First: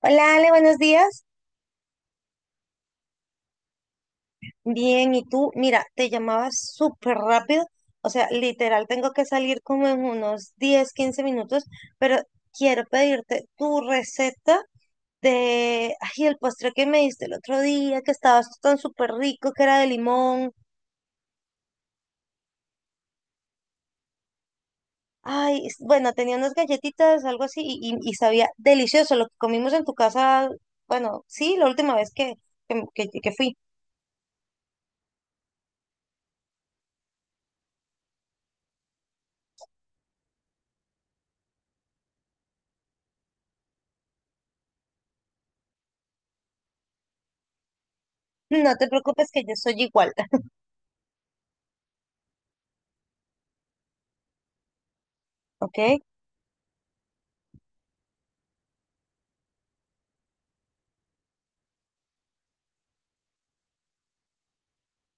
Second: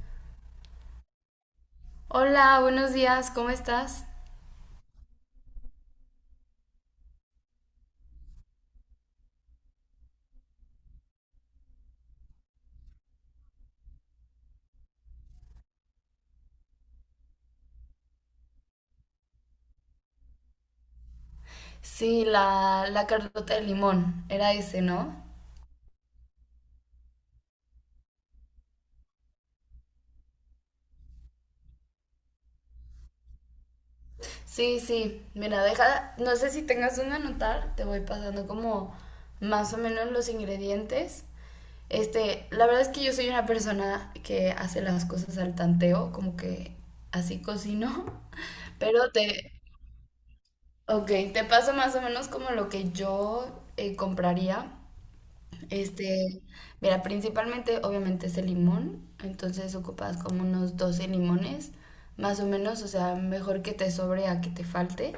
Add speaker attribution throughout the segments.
Speaker 1: Hola Ale, buenos días.
Speaker 2: Hola, buenos días, ¿cómo estás?
Speaker 1: Bien, ¿y tú? Mira, te llamaba súper rápido. O sea, literal, tengo que salir como en unos 10 15 minutos, pero quiero pedirte tu receta de, ay, el postre que me diste el otro día, que estaba tan súper rico, que era de limón.
Speaker 2: Sí, la Carlota de Limón, era ese, ¿no?
Speaker 1: Bueno, tenía unas galletitas, algo así, y sabía delicioso lo que comimos en tu casa. Bueno, sí, la última vez que fui.
Speaker 2: Sí, sí, mira, deja, no sé si tengas un anotar, te voy pasando como más o menos los ingredientes. La verdad es que yo soy una persona que hace las cosas al tanteo, como que así cocino.
Speaker 1: No te
Speaker 2: pero
Speaker 1: preocupes que
Speaker 2: te,
Speaker 1: yo soy igual.
Speaker 2: ok, te paso más o menos como lo que yo compraría.
Speaker 1: ¿Ok?
Speaker 2: Este, Mira, principalmente obviamente es el limón, entonces ocupas como unos 12 limones, más o menos, o sea, mejor que te sobre a que te falte.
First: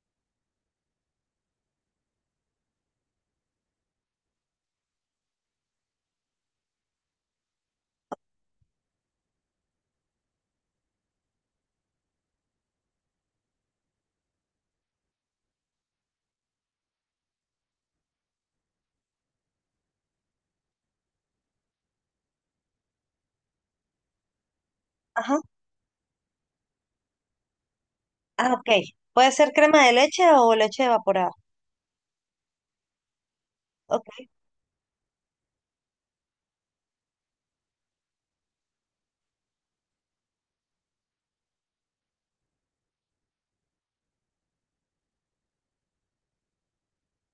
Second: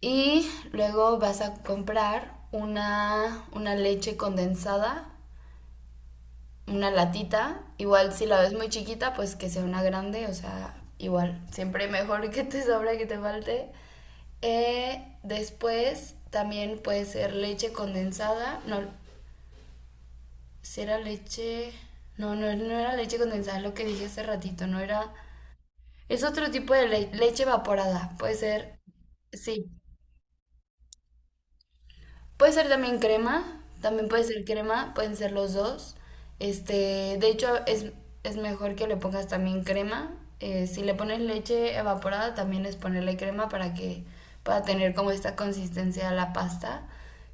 Speaker 2: Y luego vas a comprar una leche condensada, una latita, igual si la ves muy chiquita, pues que sea una grande, o sea, igual, siempre mejor que te sobre a que te falte. Después también puede ser leche condensada, no. Si era leche. No, no, no era leche condensada, lo que dije hace ratito, no era.
Speaker 1: Ajá.
Speaker 2: Es otro tipo de leche evaporada. Puede
Speaker 1: Ah,
Speaker 2: ser.
Speaker 1: ok. Puede ser
Speaker 2: Sí.
Speaker 1: crema de leche o leche evaporada.
Speaker 2: Puede ser también crema.
Speaker 1: Ok,
Speaker 2: También puede ser crema. Pueden ser los dos. De hecho, es mejor que le pongas también crema. Si le pones leche evaporada, también es ponerle crema para que pueda tener como esta consistencia a la pasta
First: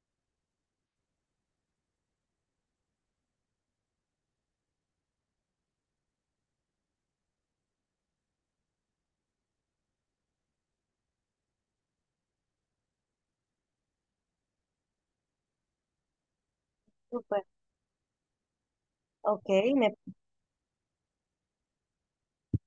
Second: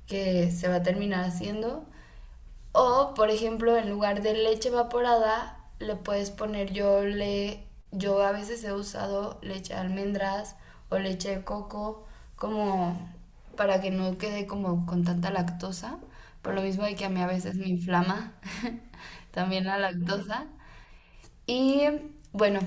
Speaker 2: que se va a terminar haciendo. O, por ejemplo, en lugar de leche evaporada, le puedes poner yo a veces he usado leche de almendras o leche de coco como para que no quede como con tanta lactosa, por lo mismo de que a mí a
Speaker 1: súper.
Speaker 2: veces me inflama
Speaker 1: Ok,
Speaker 2: también la
Speaker 1: me,
Speaker 2: lactosa. Y bueno,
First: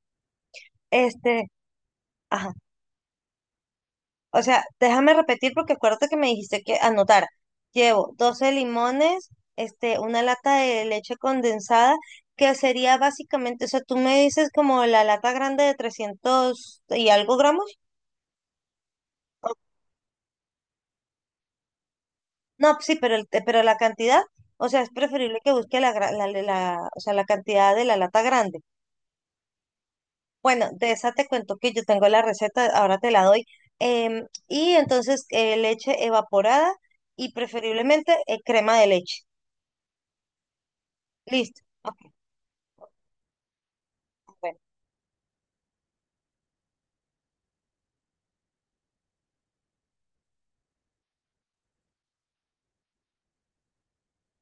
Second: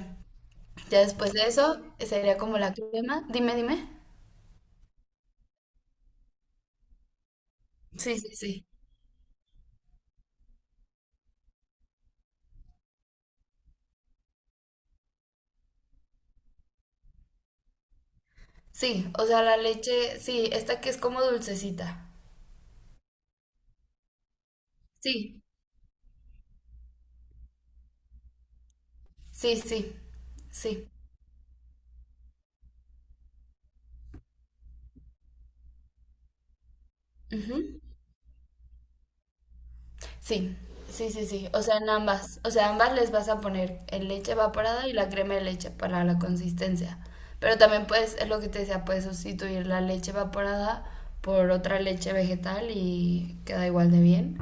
Speaker 2: ya después de
Speaker 1: este,
Speaker 2: eso sería
Speaker 1: ajá.
Speaker 2: como la crema. Dime, dime.
Speaker 1: O sea, déjame repetir porque acuérdate que me dijiste que anotar. Llevo
Speaker 2: Sí, sí,
Speaker 1: 12
Speaker 2: sí.
Speaker 1: limones, una lata de leche condensada, que sería básicamente, o sea, tú me dices como la lata grande de 300 y algo gramos.
Speaker 2: Sí, o sea,
Speaker 1: O-
Speaker 2: la leche, sí, esta que es como dulcecita.
Speaker 1: No, sí, pero, pero la cantidad, o sea, es preferible
Speaker 2: Sí,
Speaker 1: que busque la, o sea, la cantidad de la lata grande.
Speaker 2: sí, sí,
Speaker 1: Bueno,
Speaker 2: sí.
Speaker 1: de esa te cuento que yo tengo la receta, ahora te la doy. Y entonces leche evaporada y
Speaker 2: Ujú.
Speaker 1: preferiblemente crema de leche.
Speaker 2: Sí, sí, sí, sí.
Speaker 1: Listo.
Speaker 2: O sea, en
Speaker 1: Ok,
Speaker 2: ambas. O sea, ambas les vas a poner el leche
Speaker 1: bueno,
Speaker 2: evaporada y la crema de leche para la consistencia. Pero también puedes, es lo que te decía, puedes sustituir la leche evaporada por otra leche vegetal y queda igual de bien.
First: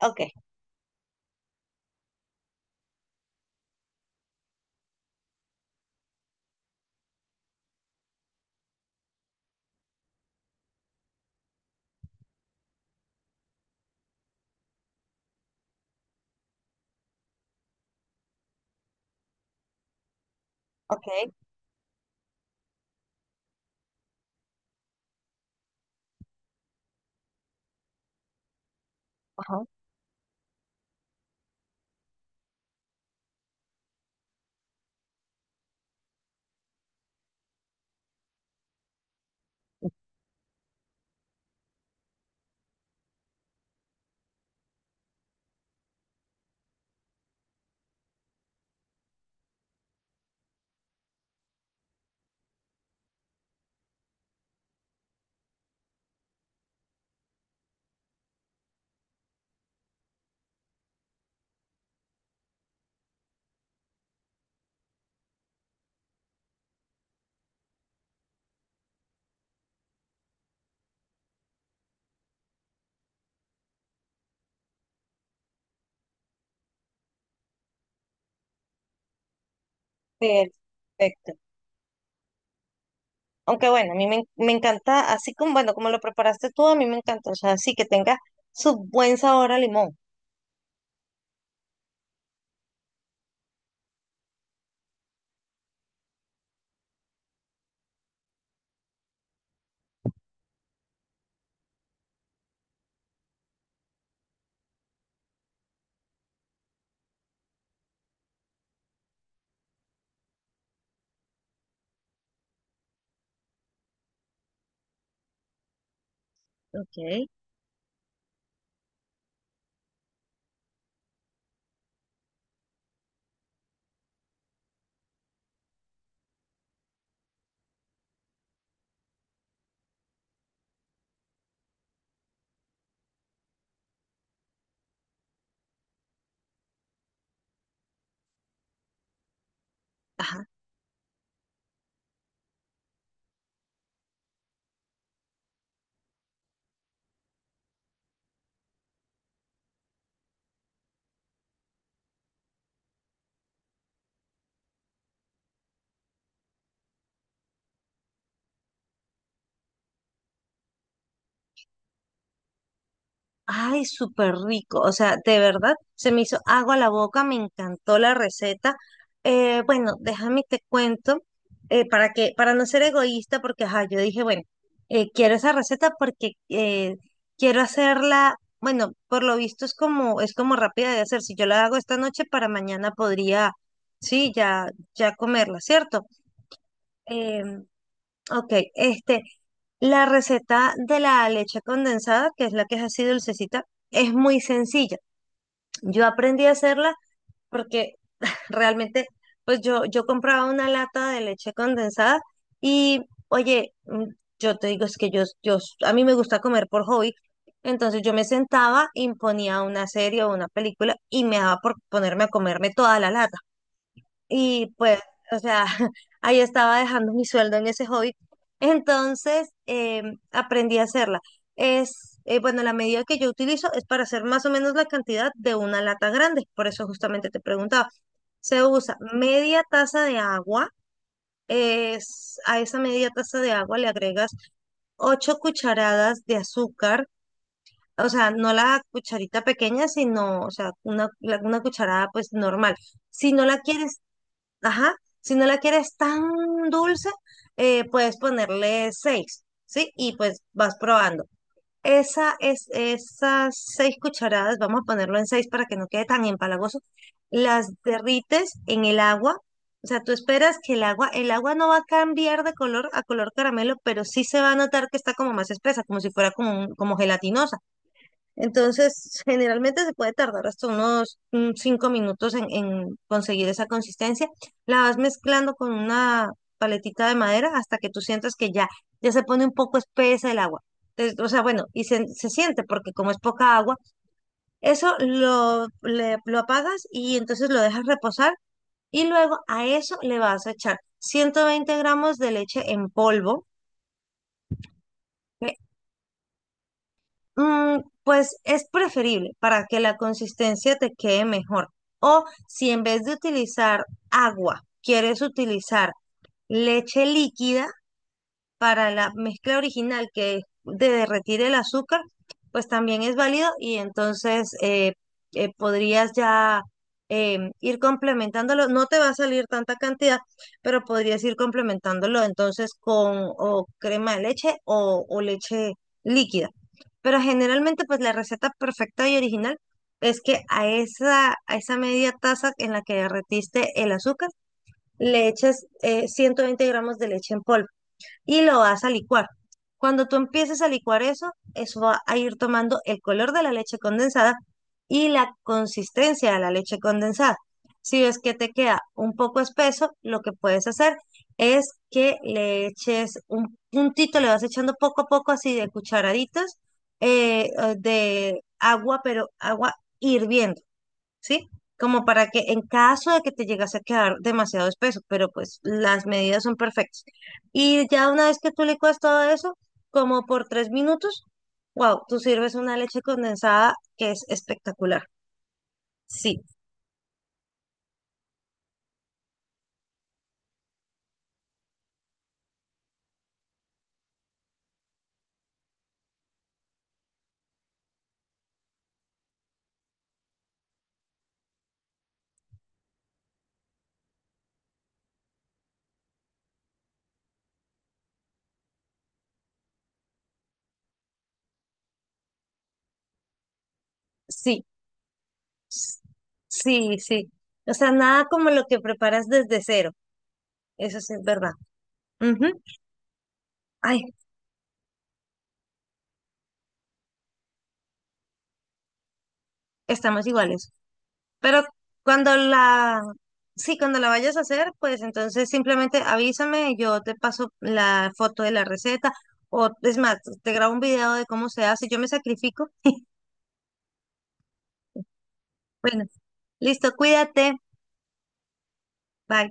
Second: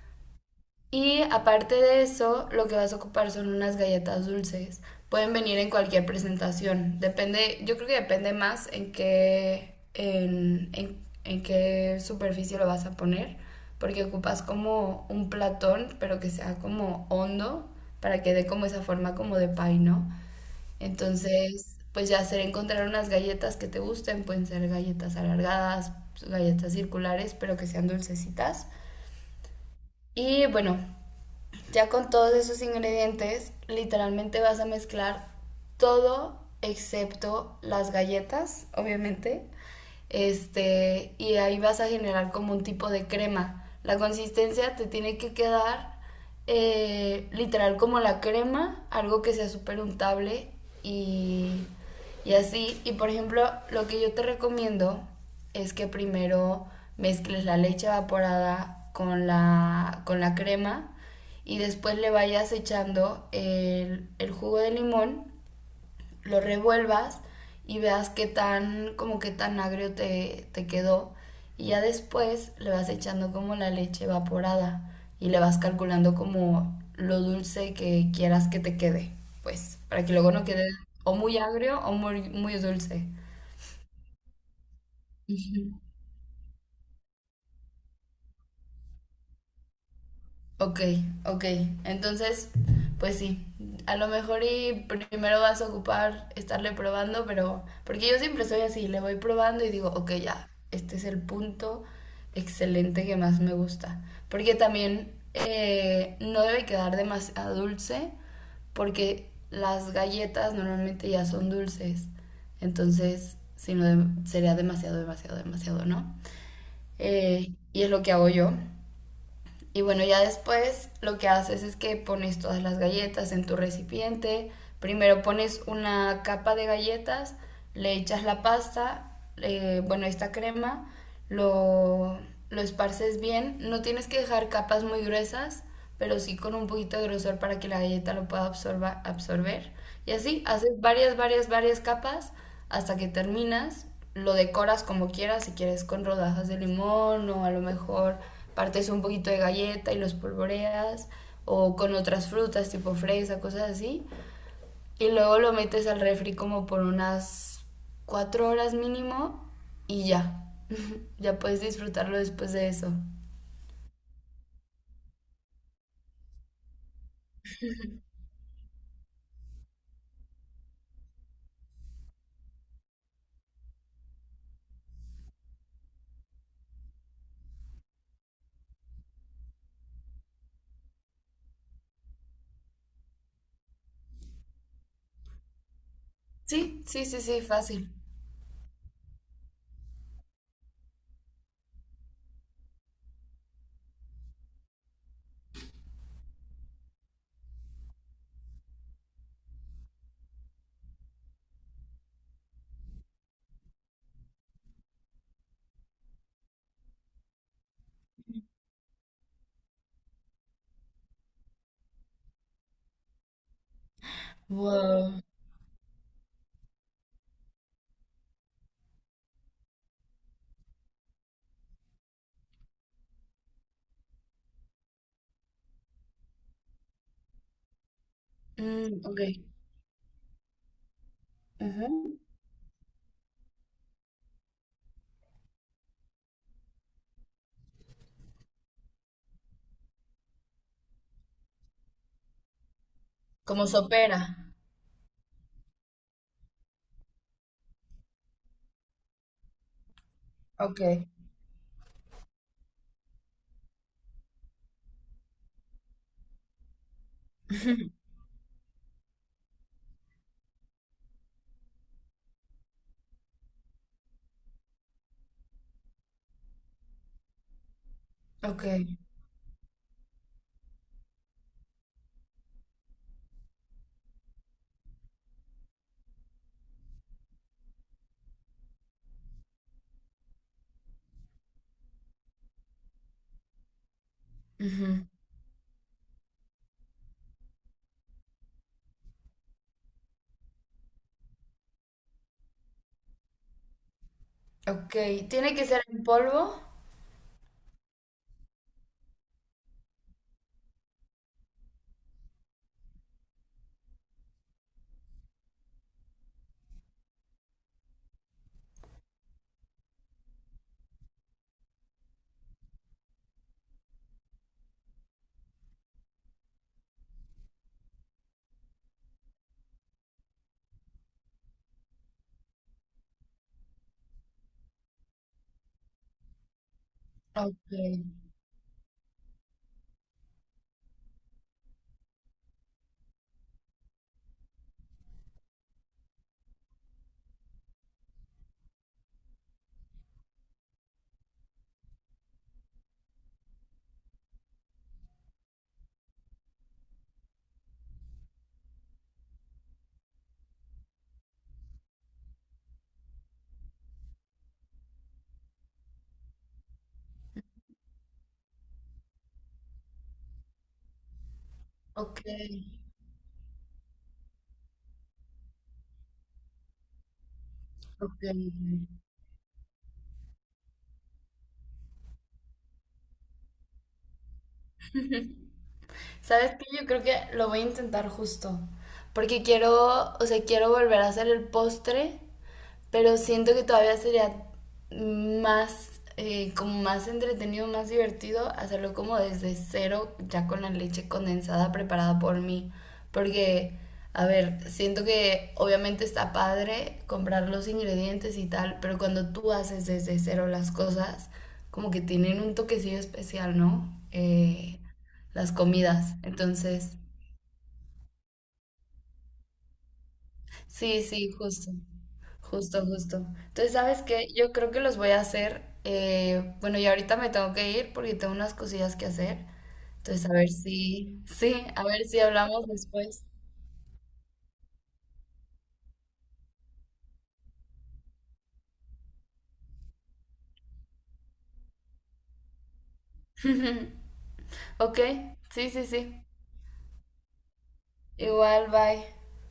Speaker 1: ok,
Speaker 2: Y aparte de eso, lo que vas a ocupar son unas galletas dulces. Pueden venir en cualquier presentación. Depende, yo creo que depende más en qué superficie lo vas a poner, porque ocupas como un platón, pero que sea como hondo, para que dé como esa forma como de pie, ¿no?
Speaker 1: ok.
Speaker 2: Entonces, pues ya será encontrar unas galletas que te gusten, pueden ser galletas alargadas, galletas circulares, pero que sean dulcecitas.
Speaker 1: Ajá.
Speaker 2: Y bueno, ya con todos esos ingredientes, literalmente vas a mezclar todo excepto las galletas, obviamente. Y ahí vas a generar como un tipo de crema. La consistencia te tiene que quedar literal como la crema, algo que sea súper untable y, y así. Y por ejemplo, lo que yo te recomiendo es que primero mezcles la leche evaporada con la crema y después le vayas echando el jugo de limón, lo revuelvas y veas qué tan, como qué tan agrio te quedó. Y ya después le vas echando como la leche evaporada y le vas calculando como lo dulce que quieras que te quede, pues, para que luego no quede o
Speaker 1: Perfecto.
Speaker 2: muy agrio o muy, muy dulce.
Speaker 1: Aunque bueno, a mí me, en- me encanta, así como, bueno, como lo preparaste tú, a mí me encanta, o sea, sí que tenga su buen sabor a limón.
Speaker 2: Ok, ok. Entonces, pues sí, a lo mejor y primero vas a ocupar estarle probando, pero porque yo siempre soy así, le voy probando y digo, ok, ya, este es el punto excelente que más me gusta. Porque también no debe quedar demasiado dulce, porque las galletas normalmente ya son dulces. Entonces, si no, sería demasiado, demasiado, demasiado, ¿no?
Speaker 1: Ok.
Speaker 2: Y es lo que hago yo. Y bueno, ya después lo que haces es que pones todas las galletas en tu recipiente. Primero pones una capa de galletas, le echas la pasta, bueno, esta crema, lo, lo esparces bien. No tienes que dejar capas muy gruesas, pero sí con un poquito de grosor para que la galleta lo pueda absorber. Y así, haces varias, varias, varias capas hasta que terminas, lo decoras como quieras, si quieres con rodajas de limón o a lo mejor partes un poquito de galleta y los polvoreas o con otras frutas tipo fresa, cosas así. Y luego lo metes al refri como por unas 4 horas mínimo y ya. Ya puedes disfrutarlo después de eso.
Speaker 1: Ay, súper rico. O sea, de verdad, se me hizo agua a la boca, me encantó la receta. Bueno, déjame te cuento, para para no ser egoísta, porque ajá, yo dije, bueno, quiero esa receta porque quiero hacerla, bueno, por lo visto es como rápida de hacer. Si yo la hago esta noche, para mañana podría, sí, ya, ya comerla, ¿cierto?
Speaker 2: Sí, sí, sí, sí,
Speaker 1: Em,
Speaker 2: fácil.
Speaker 1: Ok, la receta de la leche condensada, que es la que es así dulcecita, es muy sencilla. Yo aprendí a hacerla porque realmente, pues yo compraba una lata de leche condensada y, oye, mm, yo te digo, es que a mí me gusta comer por hobby, entonces yo me sentaba, imponía una serie o una película y me daba por ponerme a comerme toda la lata. Y pues,
Speaker 2: Wow.
Speaker 1: o sea, ahí estaba dejando mi sueldo en ese hobby. Entonces, aprendí a hacerla. Bueno, la medida que yo utilizo es para hacer más o menos la cantidad de una lata grande. Por eso justamente te preguntaba. Se usa
Speaker 2: Mm, ok.
Speaker 1: media taza de agua.
Speaker 2: Ujú.
Speaker 1: Es, a esa media taza de agua le agregas 8 cucharadas de azúcar. O sea, no la cucharita pequeña, sino, o sea, una cucharada pues normal. Si no la
Speaker 2: Como
Speaker 1: quieres.
Speaker 2: sopera.
Speaker 1: Ajá, si no la quieres tan dulce, puedes ponerle seis, ¿sí? Y pues vas
Speaker 2: Ok.
Speaker 1: probando. Esas seis cucharadas, vamos a ponerlo en seis para que no quede tan empalagoso, las derrites en el agua. O sea, tú esperas que el agua no va a cambiar de color a color caramelo, pero sí se va a notar que está como más espesa, como si fuera como gelatinosa.
Speaker 2: Ok,
Speaker 1: Entonces, generalmente se puede tardar hasta unos 5 minutos en conseguir esa consistencia. La vas mezclando con una paletita de madera hasta que tú sientas que ya, ya se pone un poco espesa el agua. O sea, bueno, se siente porque como es poca agua,
Speaker 2: ujú.
Speaker 1: lo apagas y entonces lo dejas reposar y luego a eso le vas a echar 120 gramos de leche en polvo.
Speaker 2: Ok, ¿tiene que ser en polvo?
Speaker 1: Mm, pues es preferible para que la consistencia te quede mejor. O si en vez de utilizar agua, quieres utilizar leche líquida, para la mezcla original que es de derretir el azúcar, pues también es válido y entonces podrías ya ir complementándolo. No te va a salir tanta cantidad, pero podrías ir complementándolo entonces con o crema de leche o leche líquida. Pero
Speaker 2: Ok,
Speaker 1: generalmente, pues la receta perfecta y original es que a esa media taza en la que derretiste el azúcar, le eches 120 gramos de leche en polvo y lo vas a licuar. Cuando tú empieces a licuar eso, eso va a ir tomando el color de la leche condensada y la consistencia de la leche condensada. Si ves que te queda un poco espeso, lo que puedes hacer es que le eches un puntito, le vas echando poco a poco así de cucharaditas de agua, pero agua hirviendo. ¿Sí? Como
Speaker 2: ok,
Speaker 1: para que en caso de que te llegase a quedar demasiado espeso, pero pues las medidas son perfectas. Y ya
Speaker 2: ok.
Speaker 1: una vez que tú licuas todo eso, como por 3 minutos, wow, tú sirves una leche condensada que es espectacular. Sí,
Speaker 2: ¿Sabes qué? Yo creo que lo voy a intentar justo, porque quiero, o sea, quiero volver a hacer el postre. Pero siento que todavía sería más, como más entretenido, más divertido hacerlo como desde cero, ya con la leche condensada preparada por mí. Porque, a ver, siento que obviamente está padre comprar los ingredientes y tal, pero cuando tú haces desde cero las cosas, como que tienen un toquecillo especial, ¿no?
Speaker 1: sí,
Speaker 2: Las
Speaker 1: s-
Speaker 2: comidas. Entonces,
Speaker 1: sí, sí. O sea, nada como lo que preparas desde cero. Eso
Speaker 2: sí,
Speaker 1: sí es
Speaker 2: sí,
Speaker 1: verdad.
Speaker 2: justo.
Speaker 1: Ujú.
Speaker 2: Justo, justo. Entonces,
Speaker 1: Ay,
Speaker 2: ¿sabes qué? Yo creo que los voy a hacer. Bueno, y ahorita me tengo que ir porque tengo unas cosillas que hacer.
Speaker 1: estamos
Speaker 2: Entonces, a ver
Speaker 1: iguales.
Speaker 2: si, sí,
Speaker 1: Pero
Speaker 2: a ver si
Speaker 1: cuando
Speaker 2: hablamos
Speaker 1: la,
Speaker 2: después.
Speaker 1: sí, cuando la vayas a hacer, pues entonces simplemente avísame, yo te paso la foto de la receta o es más, te grabo un video de cómo se hace, yo me sacrifico.
Speaker 2: Ok, sí, sí,
Speaker 1: Bueno,
Speaker 2: sí.
Speaker 1: listo, cuídate.
Speaker 2: Igual, bye.
Speaker 1: Bye.